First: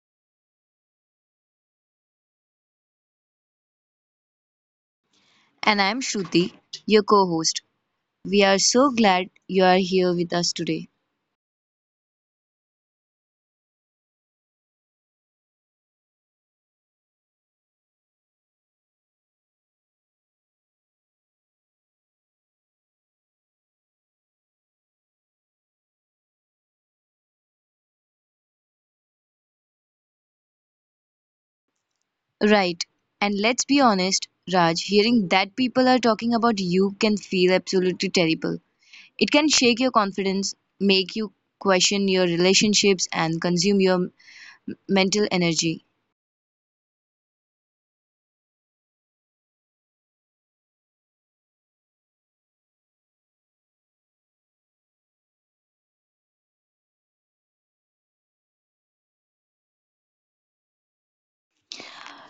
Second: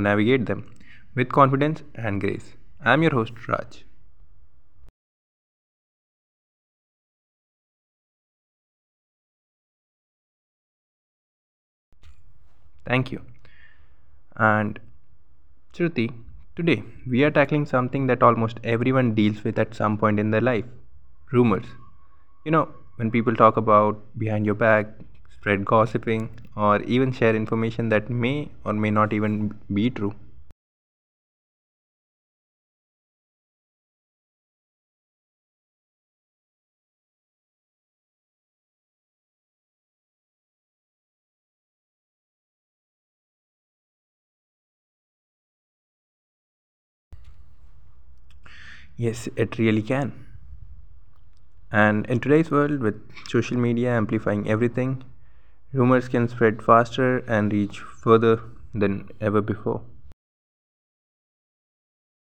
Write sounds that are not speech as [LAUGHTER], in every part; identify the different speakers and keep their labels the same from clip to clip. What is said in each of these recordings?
Speaker 1: navigate them with confidence and grace. I'm your host, Raj.
Speaker 2: And I'm Shruti, your co host. We are so glad you are here with us today.
Speaker 1: Thank you. And Shruti, today we are tackling something that almost everyone deals with at some point in their life rumors. You know, when people talk about behind your back, spread gossiping, or even share information that may or may not even be true.
Speaker 2: Right, and let's be honest, Raj, hearing that people are talking about you can feel absolutely terrible. It can shake your confidence, make you question your relationships, and consume your mental energy.
Speaker 1: Yes, it really can. And in today's world, with social media amplifying everything, rumors can spread faster and reach further than ever before.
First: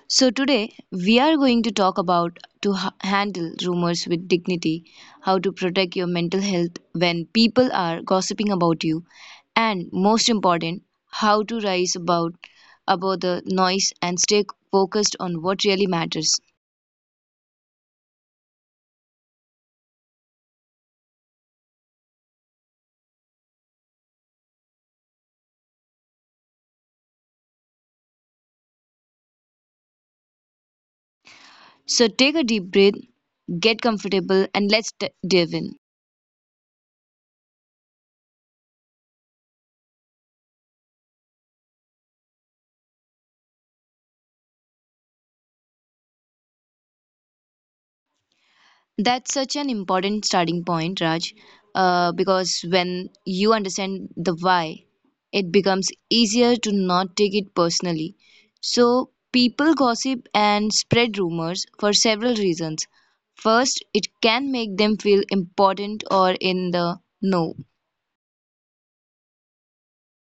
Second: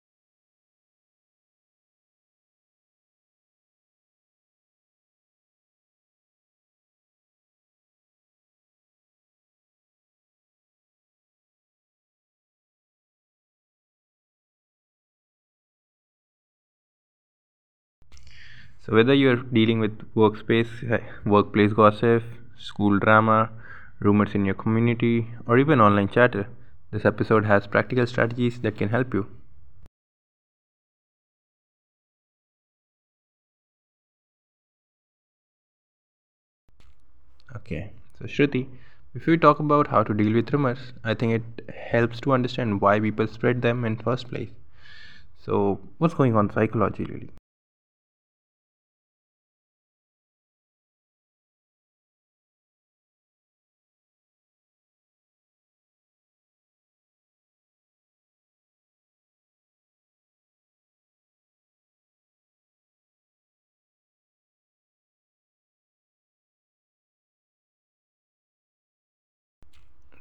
Speaker 2: So, today we are going to talk about to handle rumors with dignity, how to protect your mental health when people are gossiping about you, and most important, how to rise about above the noise and stay focused on what really matters.
Speaker 1: So, whether you're dealing with workplace gossip, school drama, rumors in your community, or even online chatter, this episode has practical strategies that can help you.
Speaker 2: So, take a deep breath, get comfortable, and let's dive in.
Speaker 1: Okay, so Shruti, if we talk about how to deal with rumors, I think it helps to understand why people spread them in first place. So, what's going on psychologically?
Speaker 2: That's such an important starting point, Raj, because when you understand the why, it becomes easier to not take it personally. So, people gossip and spread rumors for several reasons. First, it can make them feel important or in the know.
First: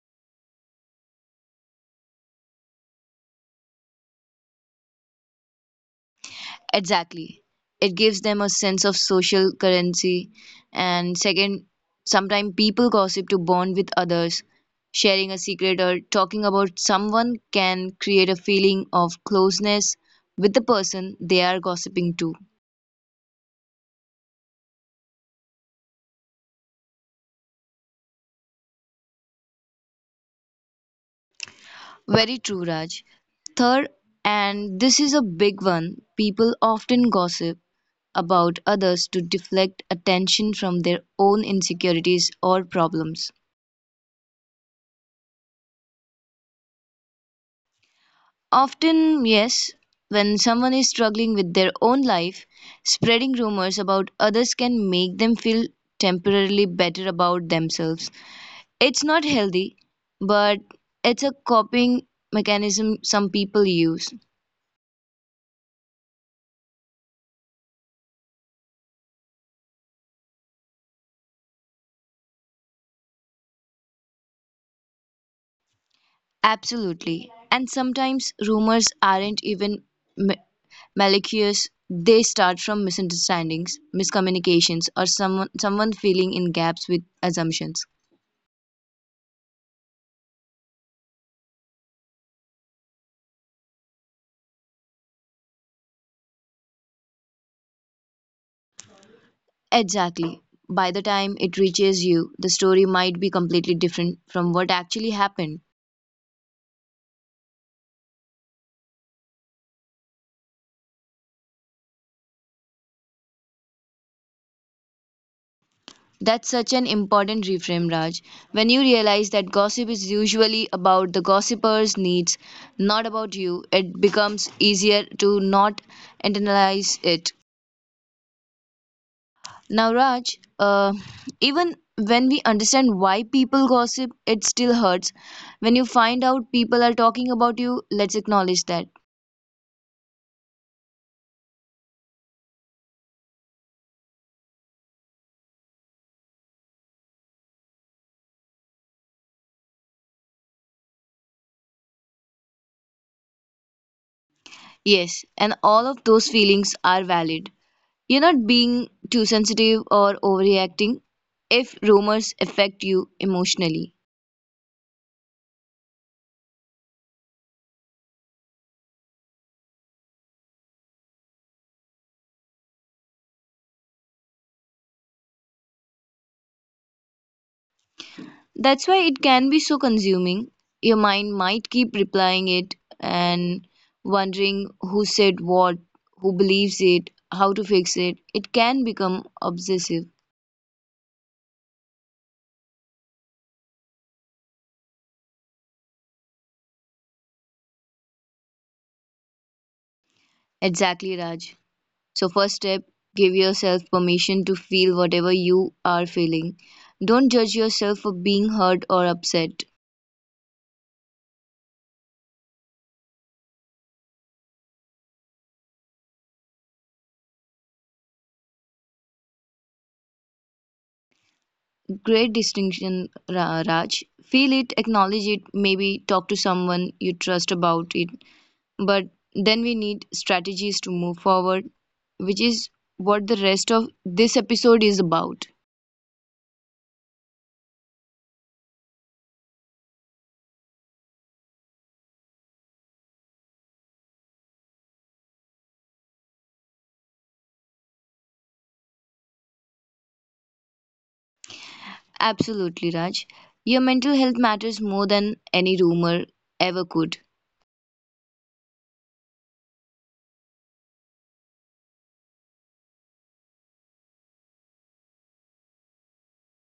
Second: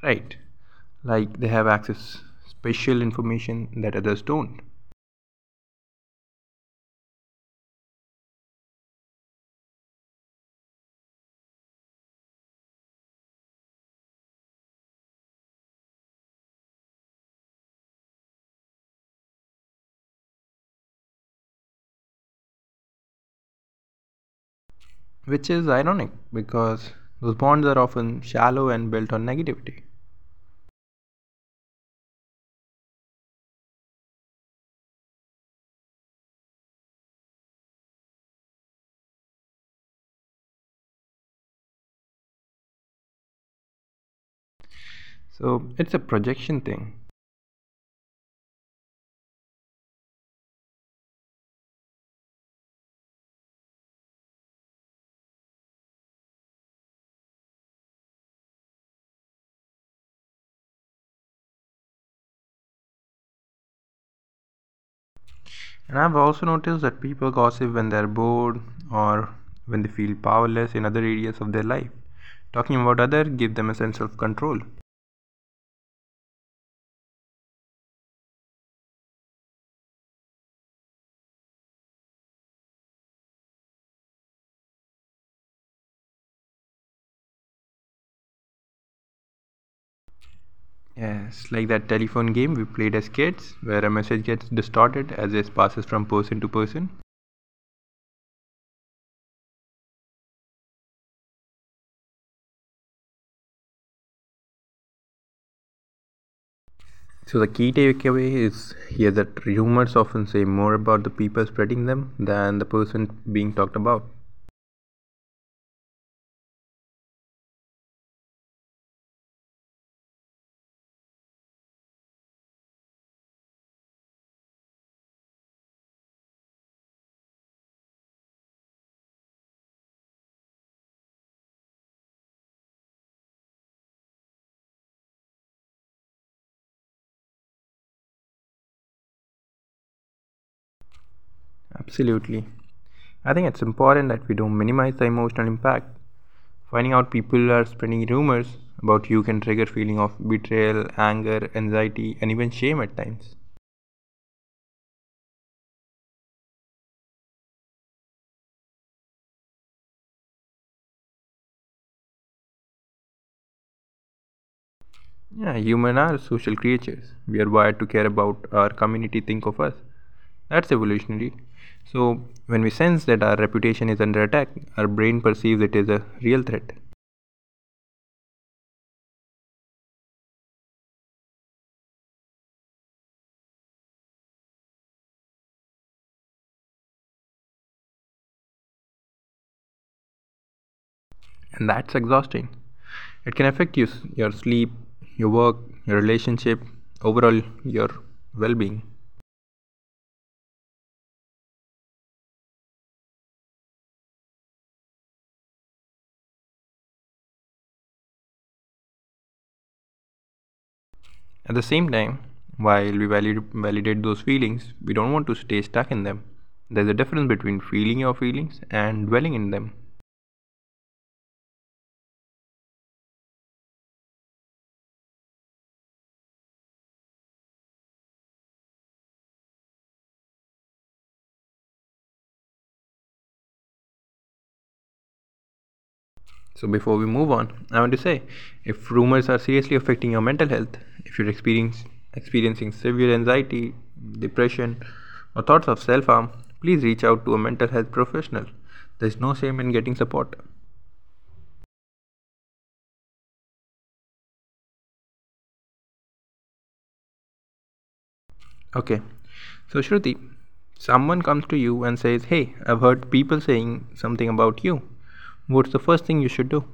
Speaker 1: Right, like they have access special information that others don't.
Speaker 2: Exactly. It gives them a sense of social currency. And second, sometimes people gossip to bond with others. Sharing a secret or talking about someone can create a feeling of closeness with the person they are gossiping to.
Speaker 1: Which is ironic because those bonds are often shallow and built on negativity.
Speaker 2: Very true, Raj. Third, and this is a big one, people often gossip about others to deflect attention from their own insecurities or problems.
Speaker 1: So it's a projection thing.
Speaker 2: Often, yes, when someone is struggling with their own life, spreading rumors about others can make them feel temporarily better about themselves. It's not healthy, but it's a coping mechanism some people use.
Speaker 1: And I've also noticed that people gossip when they're bored or when they feel powerless in other areas of their life. Talking about others gives them a sense of control.
Speaker 2: Absolutely. And sometimes rumors aren't even ma- malicious. They start from misunderstandings, miscommunications, or someone filling in gaps with assumptions.
Speaker 1: Yes, like that telephone game we played as kids where a message gets distorted as it passes from person to person.
Speaker 2: Exactly. By the time it reaches you, the story might be completely different from what actually happened.
Speaker 1: So the key takeaway is here that rumors often say more about the people spreading them than the person being talked about.
Speaker 2: That's such an important reframe, Raj. When you realize that gossip is usually about the gossiper's needs, not about you, it becomes easier to not internalize it. Now, Raj, even when we understand why people gossip, it still hurts. When you find out people are talking about you, let's acknowledge that.
Speaker 1: Absolutely. I think it's important that we don't minimize the emotional impact. Finding out people are spreading rumors about you can trigger feeling of betrayal, anger, anxiety and even shame at times.
Speaker 2: Yes, and all of those feelings are valid. You're not being too sensitive or overreacting if rumors affect you emotionally.
Speaker 1: Yeah, human are social creatures. We are wired to care about our community, think of us. That's evolutionary. So, when we sense that our reputation is under attack, our brain perceives it as a real threat.
Speaker 2: That's why it can be so consuming. Your mind might keep replying it and wondering who said what, who believes it, how to fix it. It can become obsessive.
Speaker 1: And that's exhausting. It can affect you, your sleep, your work, your relationship, overall, your well being.
Speaker 2: Exactly, Raj. So, first step give yourself permission to feel whatever you are feeling. Don't judge yourself for being hurt or upset.
Speaker 1: At the same time, while we validate those feelings, we don't want to stay stuck in them. There's a difference between feeling your feelings and dwelling in them.
Speaker 2: Great distinction, Raj. Feel it, acknowledge it, maybe talk to someone you trust about it. But then we need strategies to move forward, which is what the rest of this episode is about.
Speaker 1: So, before we move on, I want to say if rumors are seriously affecting your mental health, if you're experiencing severe anxiety, depression, or thoughts of self harm, please reach out to a mental health professional. There's no shame in getting support.
Speaker 2: Absolutely, Raj. Your mental health matters more than any rumor ever could.
Speaker 1: Okay, so Shruti, someone comes to you and says, Hey, I've heard people saying something about you. What's the first thing you should do?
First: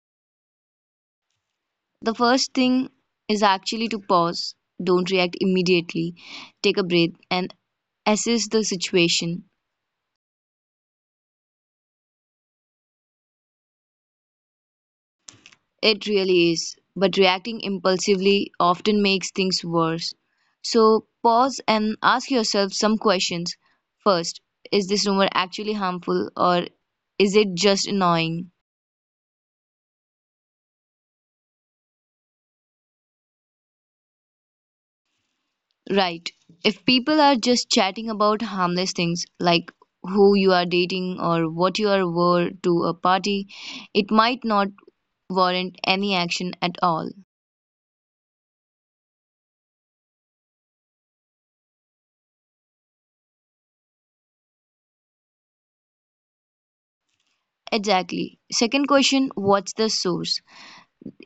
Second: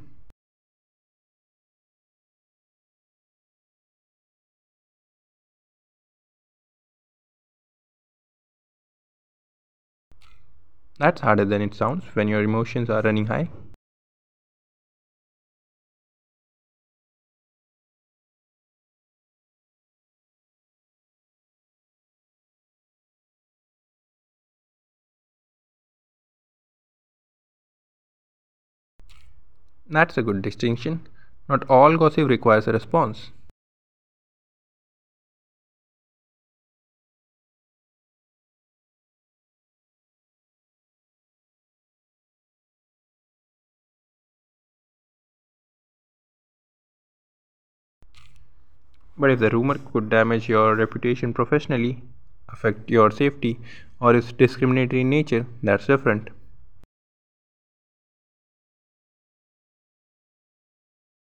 Speaker 2: The first thing is actually to pause, don't react immediately, take a breath, and assess the situation.
Speaker 1: That's harder than it sounds when your emotions are running high.
Speaker 2: It really is, but reacting impulsively often makes things worse. So pause and ask yourself some questions. First, is this rumor actually harmful or is it just annoying?
Speaker 1: That's a good distinction. Not all gossip requires a response.
Speaker 2: Right. If people are just chatting about harmless things like who you are dating or what you are wore to a party, it might not warrant any action at all.
Speaker 1: But if the rumor could damage your reputation professionally, affect your safety, or is discriminatory in nature, that's different.
Speaker 2: Exactly. Second question, what's the source?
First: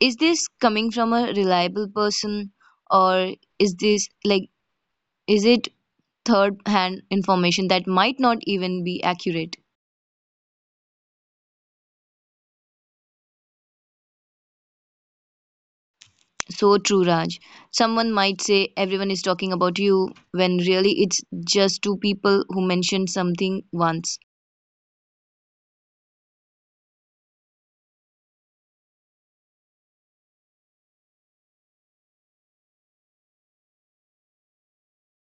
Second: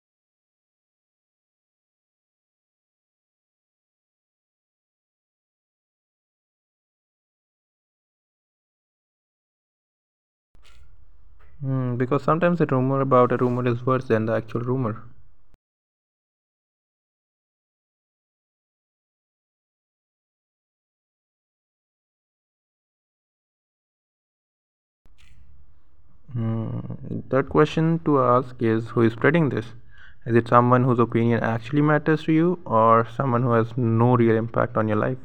Speaker 2: Is this coming from a reliable person or is this like is it third hand information that might not even be accurate?
Speaker 1: Hmm, because sometimes the rumor about a rumor is worse than the actual rumor.
Speaker 2: So true, Raj. Someone might say everyone is talking about you when really it's just two people who mentioned something once.
Speaker 1: Hmm, third question to ask is who is spreading this? Is it someone whose opinion actually matters to you, or someone who has no real impact on your life?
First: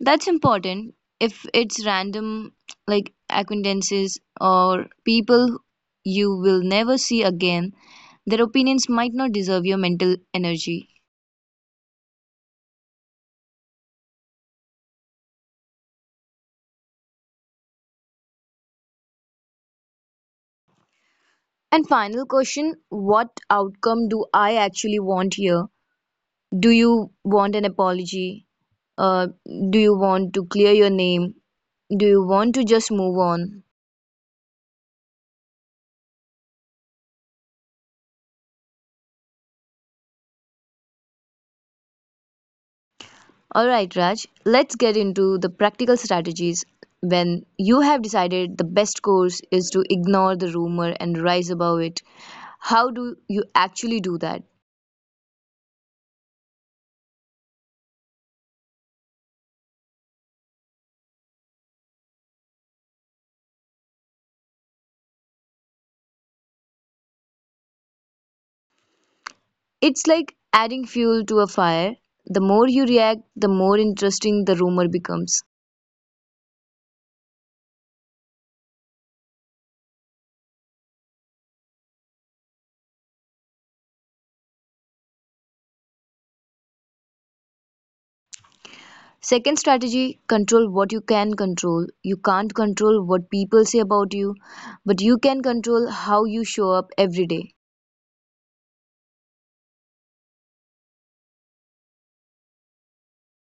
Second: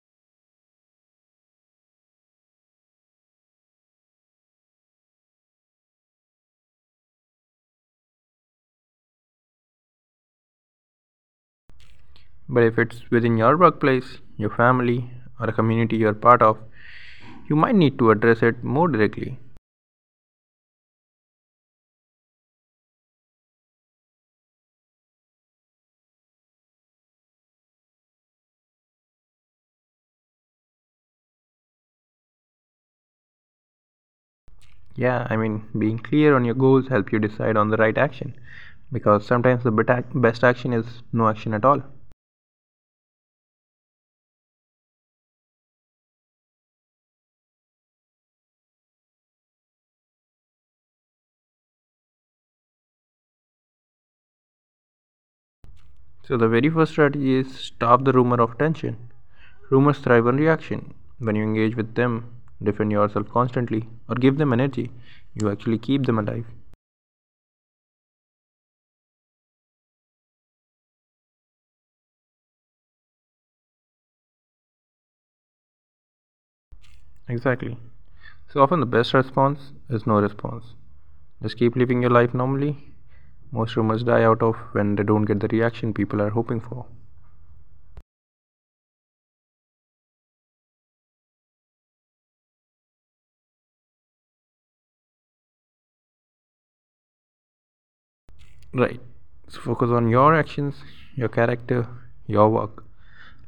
Speaker 2: That's important. If it's random, like acquaintances or people you will never see again, their opinions might not deserve your mental energy.
Speaker 1: But if it's within your workplace, your family, or a community you're part of, you might need to address it more directly.
Speaker 2: And final question, what outcome do I actually want here? Do you want an apology? Uh, do you want to clear your name? Do you want to just move on?
Speaker 1: Yeah, I mean, being clear on your goals help you decide on the right action because sometimes the best action is no action at all.
Speaker 2: All right, Raj, let's get into the practical strategies when you have decided the best course is to ignore the rumor and rise above it. How do you actually do that?
Speaker 1: So the very first strategy is stop the rumor of tension. Rumors thrive on reaction. When you engage with them, defend yourself constantly or give them energy, you actually keep them alive.
Speaker 2: It's like adding fuel to a fire. The more you react, the more interesting the rumor becomes.
Speaker 1: Exactly. So often the best response is no response. Just keep living your life normally. Most rumors die out of when they don't get the reaction people are hoping for.
Speaker 2: Second strategy control what you can control. You can't control what people say about you, but you can control how you show up every day.
Speaker 1: Right. So focus on your actions, your character, your work.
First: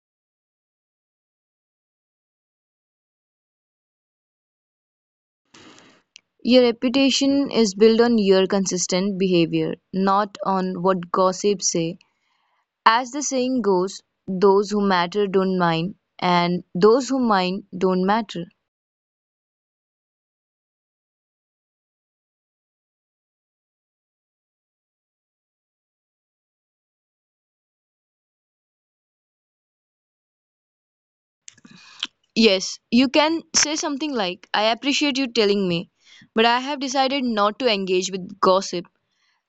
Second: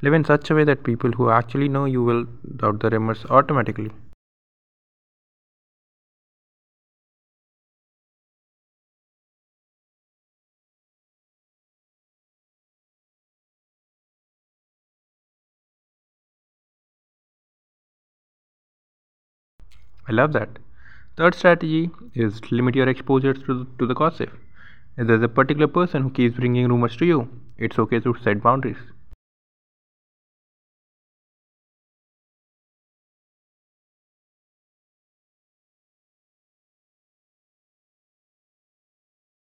Speaker 1: Live in such a way that people who actually know you will doubt the rumors automatically.
Speaker 2: Your reputation is built on your consistent behavior, not on what gossips say. As the saying goes, those who matter don't mind, and those who mind don't matter.
Speaker 1: I love that. Third strategy is limit your exposure to the gossip. If there's a particular person who keeps bringing rumors to you, it's okay to set boundaries.
Speaker 2: Yes, you can say something like, I appreciate you telling me, but I have decided not to engage with gossip.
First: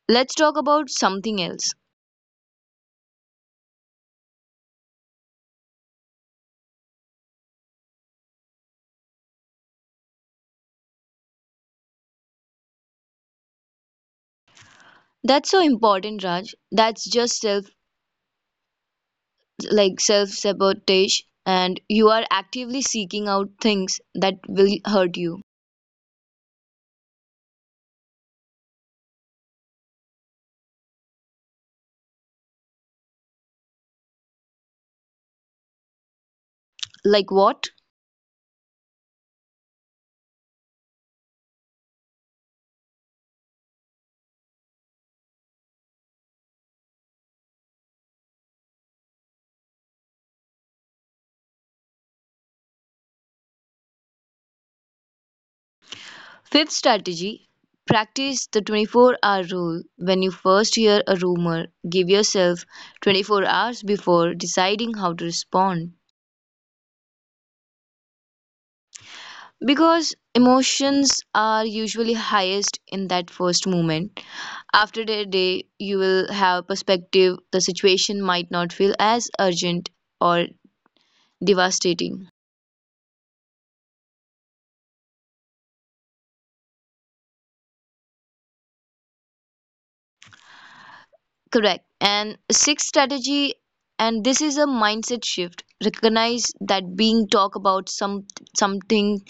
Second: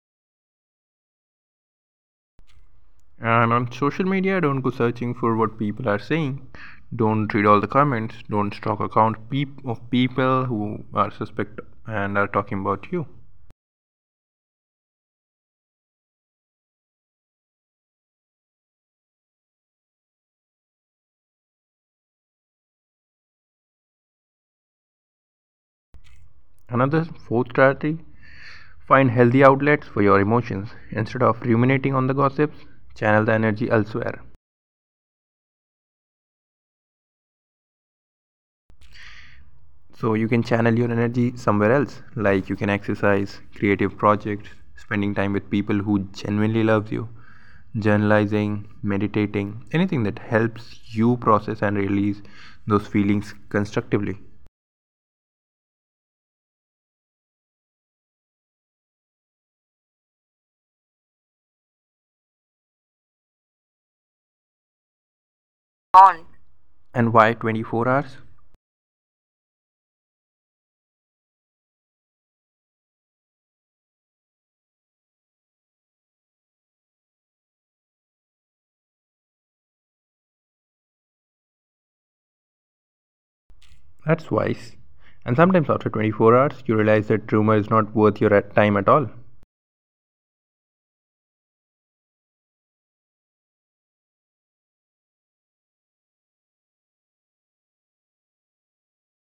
Speaker 2: Let's talk about something else.
Speaker 1: And on social media, don't go searching for what people are saying. Don't read all the comments. Don't stalk accounts of people who are suspect and are talking about you.
Speaker 2: That's so important, Raj. That's just self like self sabotage and you are actively seeking out things that will hurt you.
Speaker 1: Another fourth strategy find healthy outlets for your emotions. Instead of ruminating on the gossips, channel the energy elsewhere.
Speaker 2: Like what?
Speaker 1: So you can channel your energy somewhere else, like you can exercise, creative projects, spending time with people who genuinely love you, journalizing, meditating, anything that helps you process and release those feelings constructively.
Speaker 2: Fifth strategy, practice the 24-hour rule. When you first hear a rumor, give yourself 24 hours before deciding how to respond
Speaker 1: on, And why 24 hours?
Speaker 2: because emotions are usually highest in that first moment. After their day, you will have perspective. The situation might not feel as urgent or devastating.
Speaker 1: That's wise. And sometimes after 24 hours, you realize that rumor is not worth your time at all.
Speaker 2: Correct. And sixth strategy, and this is a mindset shift. Recognize that being talk about some something,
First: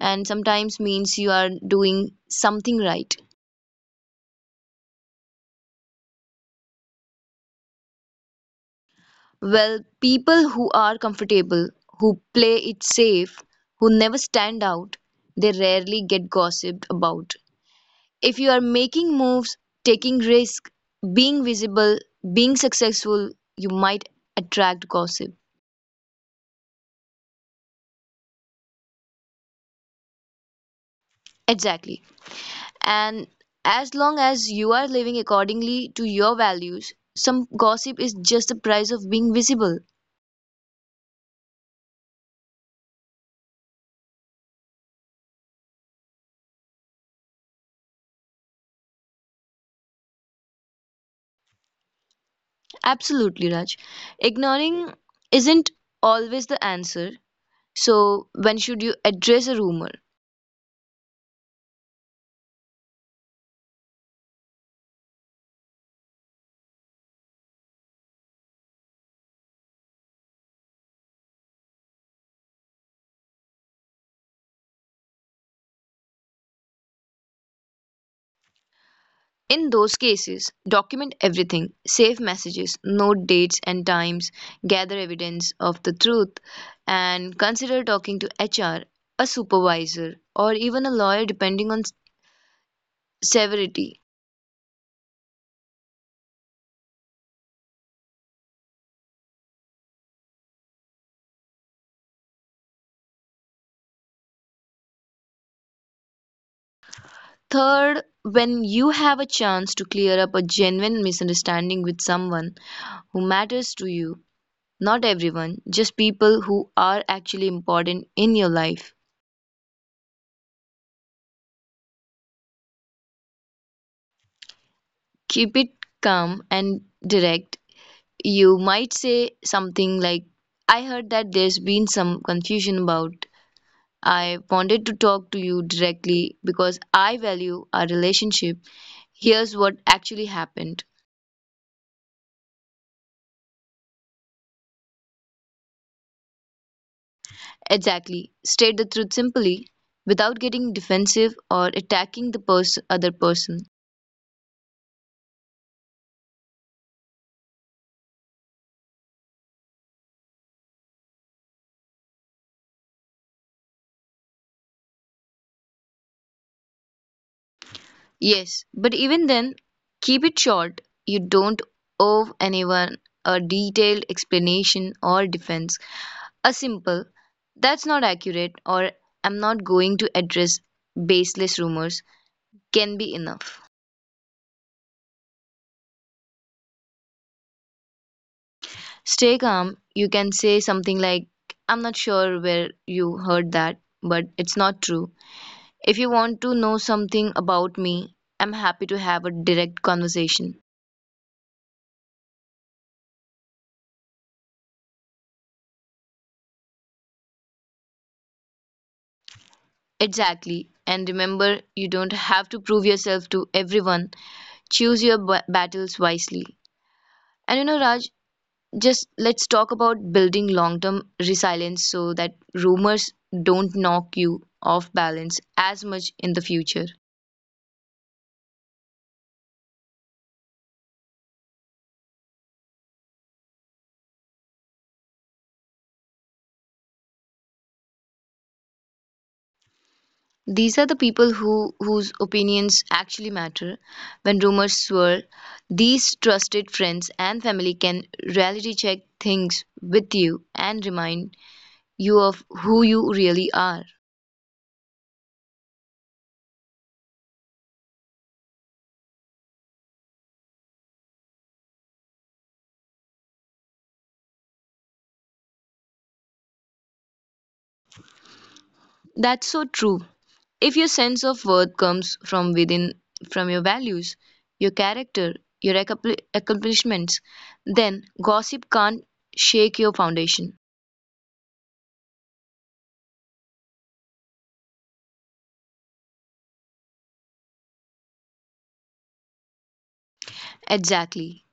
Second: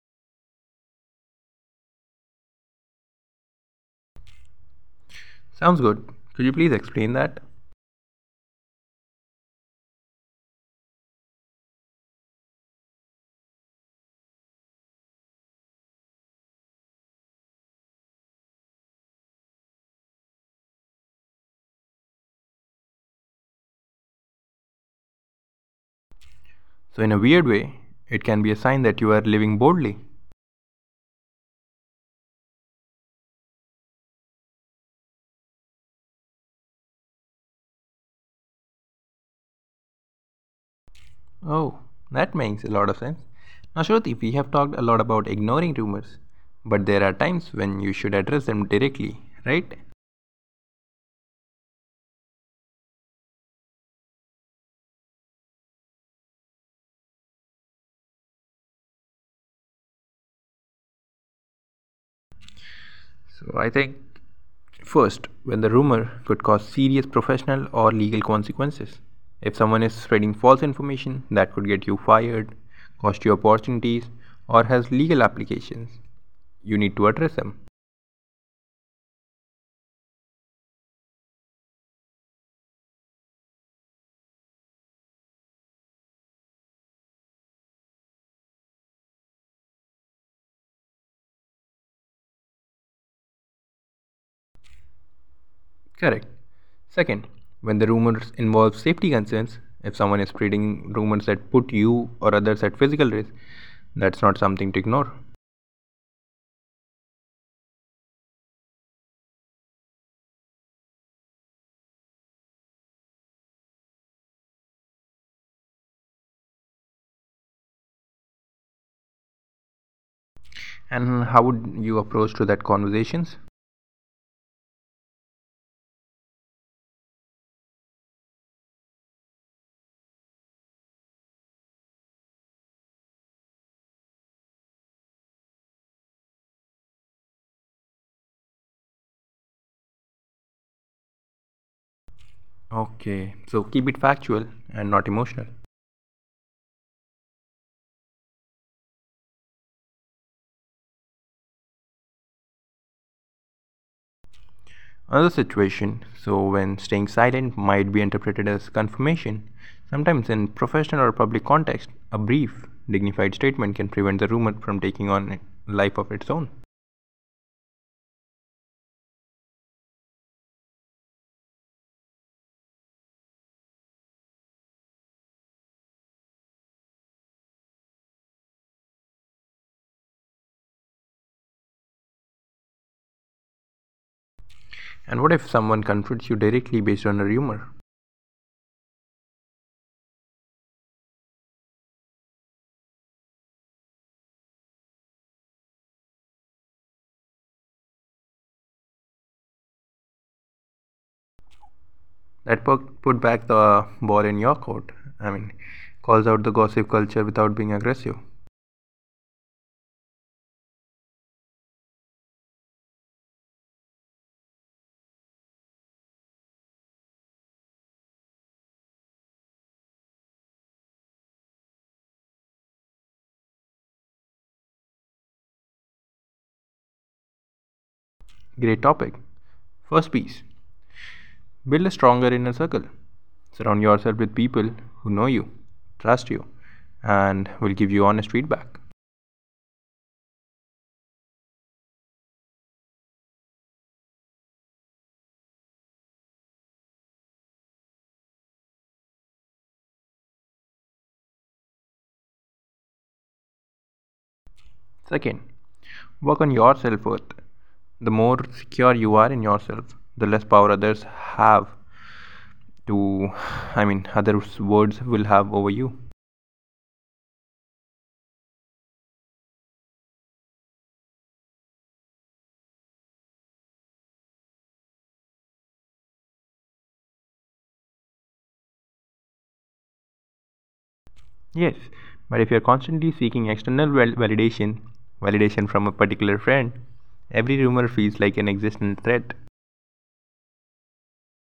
Speaker 2: and sometimes means you are doing something right.
Speaker 1: Sounds good. Could you please explain that?
Speaker 2: Well, people who are comfortable, who play it safe, who never stand out, they rarely get gossiped about. If you are making moves, taking risk, being visible, being successful, you might attract gossip.
Speaker 1: So, in a weird way, it can be a sign that you are living boldly.
Speaker 2: Exactly. And as long as you are living accordingly to your values, some gossip is just the price of being visible.
Speaker 1: Oh, that makes a lot of sense. Now, Shruti, we have talked a lot about ignoring rumors, but there are times when you should address them directly, right?
Speaker 2: Absolutely, Raj. Ignoring isn't always the answer. So, when should you address a rumor?
Speaker 1: So, I think first, when the rumor could cause serious professional or legal consequences. If someone is spreading false information, that could get you fired, cost you opportunities, or has legal applications. You need to address them.
Speaker 2: In those cases, document everything, save messages, note dates and times, gather evidence of the truth, and consider talking to HR, a supervisor, or even a lawyer depending on severity.
Speaker 1: Correct. Second, when the rumors involve safety concerns, if someone is spreading rumors that put you or others at physical risk, that's not something to ignore.
Speaker 2: Third, when you have a chance to clear up a genuine misunderstanding with someone who matters to you, not everyone, just people who are actually important in your life,
Speaker 1: And how would you approach to that conversations?
Speaker 2: keep it calm and direct. You might say something like, I heard that there's been some confusion about. I wanted to talk to you directly because I value our relationship. Here's what actually happened.
Speaker 1: Okay, so keep it factual and not emotional.
Speaker 2: Exactly. State the truth simply without getting defensive or attacking the other person.
Speaker 1: Another situation, so when staying silent might be interpreted as confirmation, sometimes in professional or public context, a brief, dignified statement can prevent the rumor from taking on a life of its own.
Speaker 2: Yes, but even then, keep it short. You don't owe anyone a detailed explanation or defense. A simple, that's not accurate, or I'm not going to address baseless rumors can be enough.
Speaker 1: And what if someone confronts you directly based on a rumor?
Speaker 2: Stay calm. You can say something like, I'm not sure where you heard that, but it's not true. If you want to know something about me, I'm happy to have a direct conversation.
Speaker 1: That put back the ball in your court. I mean, calls out the gossip culture without being aggressive.
Speaker 2: Exactly. And remember, you don't have to prove yourself to everyone. Choose your battles wisely. And Raj, just let's talk about building long term resilience so that rumors don't knock you off balance as much in the future.
Speaker 1: Great topic. First piece build a stronger inner circle. Surround yourself with people who know you, trust you, and will give you honest feedback.
Speaker 2: These are the people who whose opinions actually matter. When rumors swirl, these trusted friends and family can reality check things with you and remind you of who you really are.
Speaker 1: Second, work on your self worth. The more secure you are in yourself, the less power others have to, [SIGHS] I mean, others' words will have over you.
Speaker 2: That's so true. If your sense of worth comes from within, from your values, your character, your accomplishments, then gossip can't shake your foundation.
Speaker 1: Yes, but if you're constantly seeking external validation, validation from a particular friend, every rumor feels like an existential threat.
Speaker 2: Exactly.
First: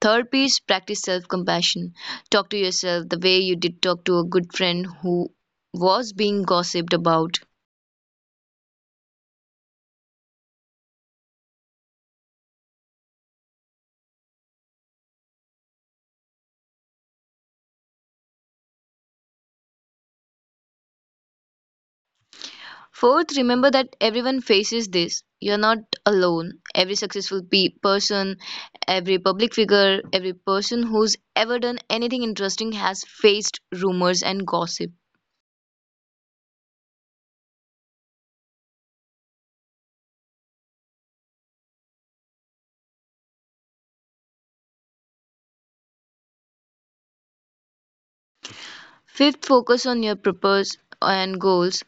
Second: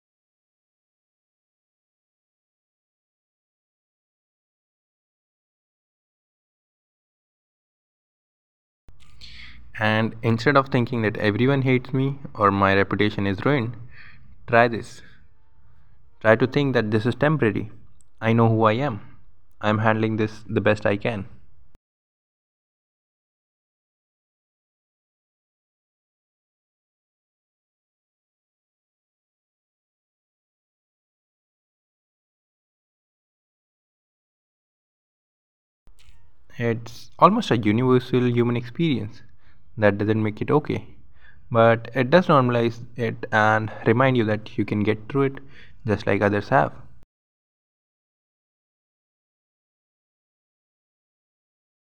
Speaker 2: Third piece, practice self compassion. Talk to yourself the way you did talk to a good friend who was being gossiped about.
Speaker 1: And instead of thinking that everyone hates me or my reputation is ruined, try this. Try to think that this is temporary. I know who I am. I'm handling this the best I can.
Speaker 2: Fourth, remember that everyone faces this. You're not alone. Every successful person, every public figure, every person who's ever done anything interesting has faced rumors and gossip.
Speaker 1: It's almost a universal human experience. That doesn't make it okay. But it does normalize it and remind you that you can get through it just like others have.
Speaker 2: Fifth, focus on your purpose and goals.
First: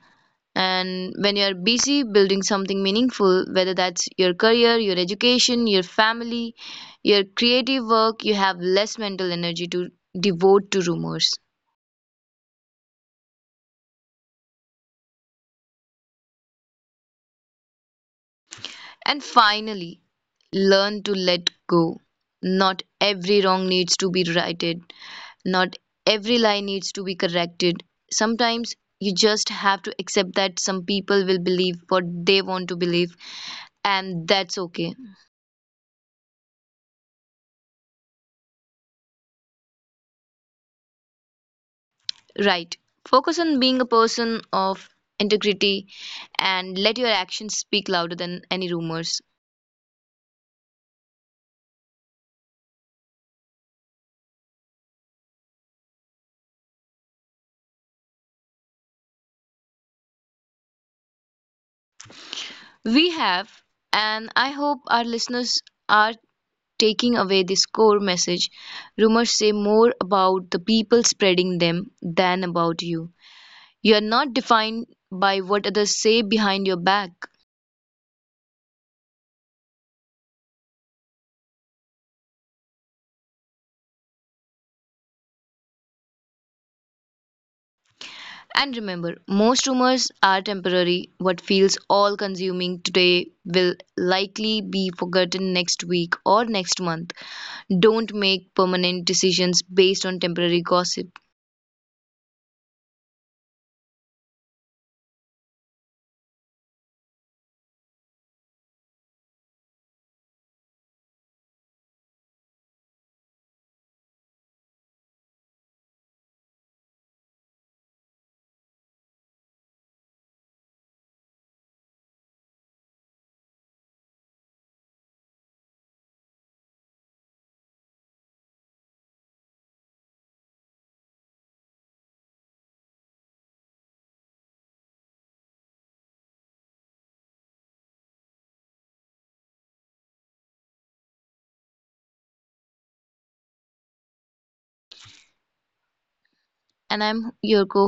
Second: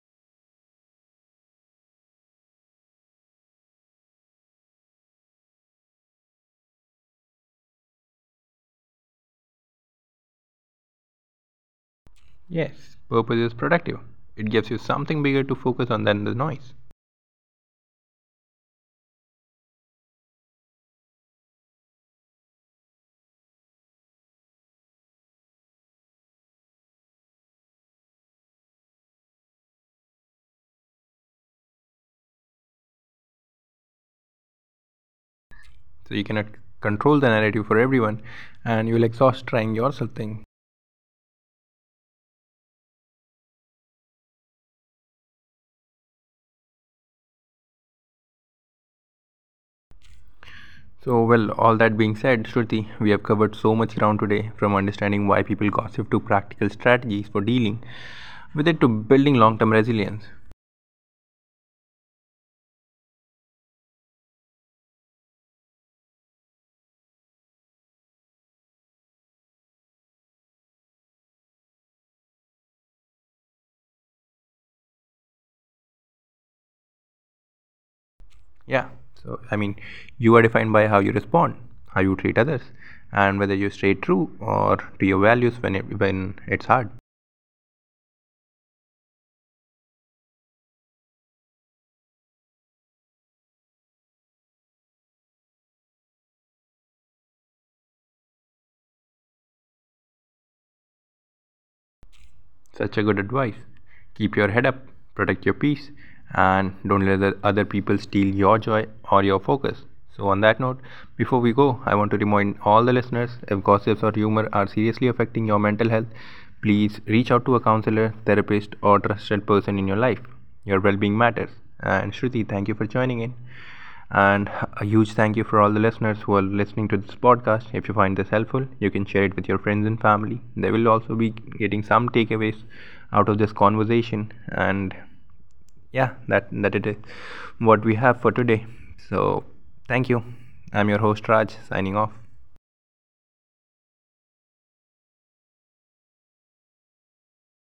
Speaker 2: And when you're busy building something meaningful, whether that's your career, your education, your family, your creative work, you have less mental energy to devote to rumors.
Speaker 1: Yes, purpose is productive. It gives you something bigger to focus on than the noise.
Speaker 2: And finally, learn to let go. Not every wrong needs to be righted, not every lie needs to be corrected. Sometimes you just have to accept that some people will believe what they want to believe, and that's okay.
Speaker 1: So you cannot control the narrative for everyone and you'll exhaust trying yourself thing.
Speaker 2: Right. Focus on being a person of integrity and let your actions speak louder than any rumors.
Speaker 1: So well, all that being said, Shruti, we have covered so much ground today from understanding why people gossip to practical strategies for dealing with it to building long-term resilience.
Speaker 2: We have, and I hope our listeners are taking away this core message. Rumors say more about the people spreading them than about you. You are not defined by what others say behind your back.
Speaker 1: Yeah. So I mean, you are defined by how you respond, how you treat others, and whether you stay true or to your values when it's hard.
Speaker 2: And remember, most rumors are temporary. What feels all consuming today will likely be forgotten next week or next month. Don't make permanent decisions based on temporary gossip.
Speaker 1: Such a good advice. Keep your head up, protect your peace, and don't let the other people steal your joy or your focus. So, on that note, before we go, I want to remind all the listeners if gossips or humor are seriously affecting your mental health, please reach out to a counselor, therapist, or trusted person in your life. Your well being matters. And Shruti, thank you for joining in. And a huge thank you for all the listeners who are listening to this podcast. If you find this helpful, you can share it with your friends and family. They will also be getting some takeaways out of this conversation. And yeah, that it is what we have for today. So thank you. I'm your host Raj signing off.
Speaker 2: And I'm your co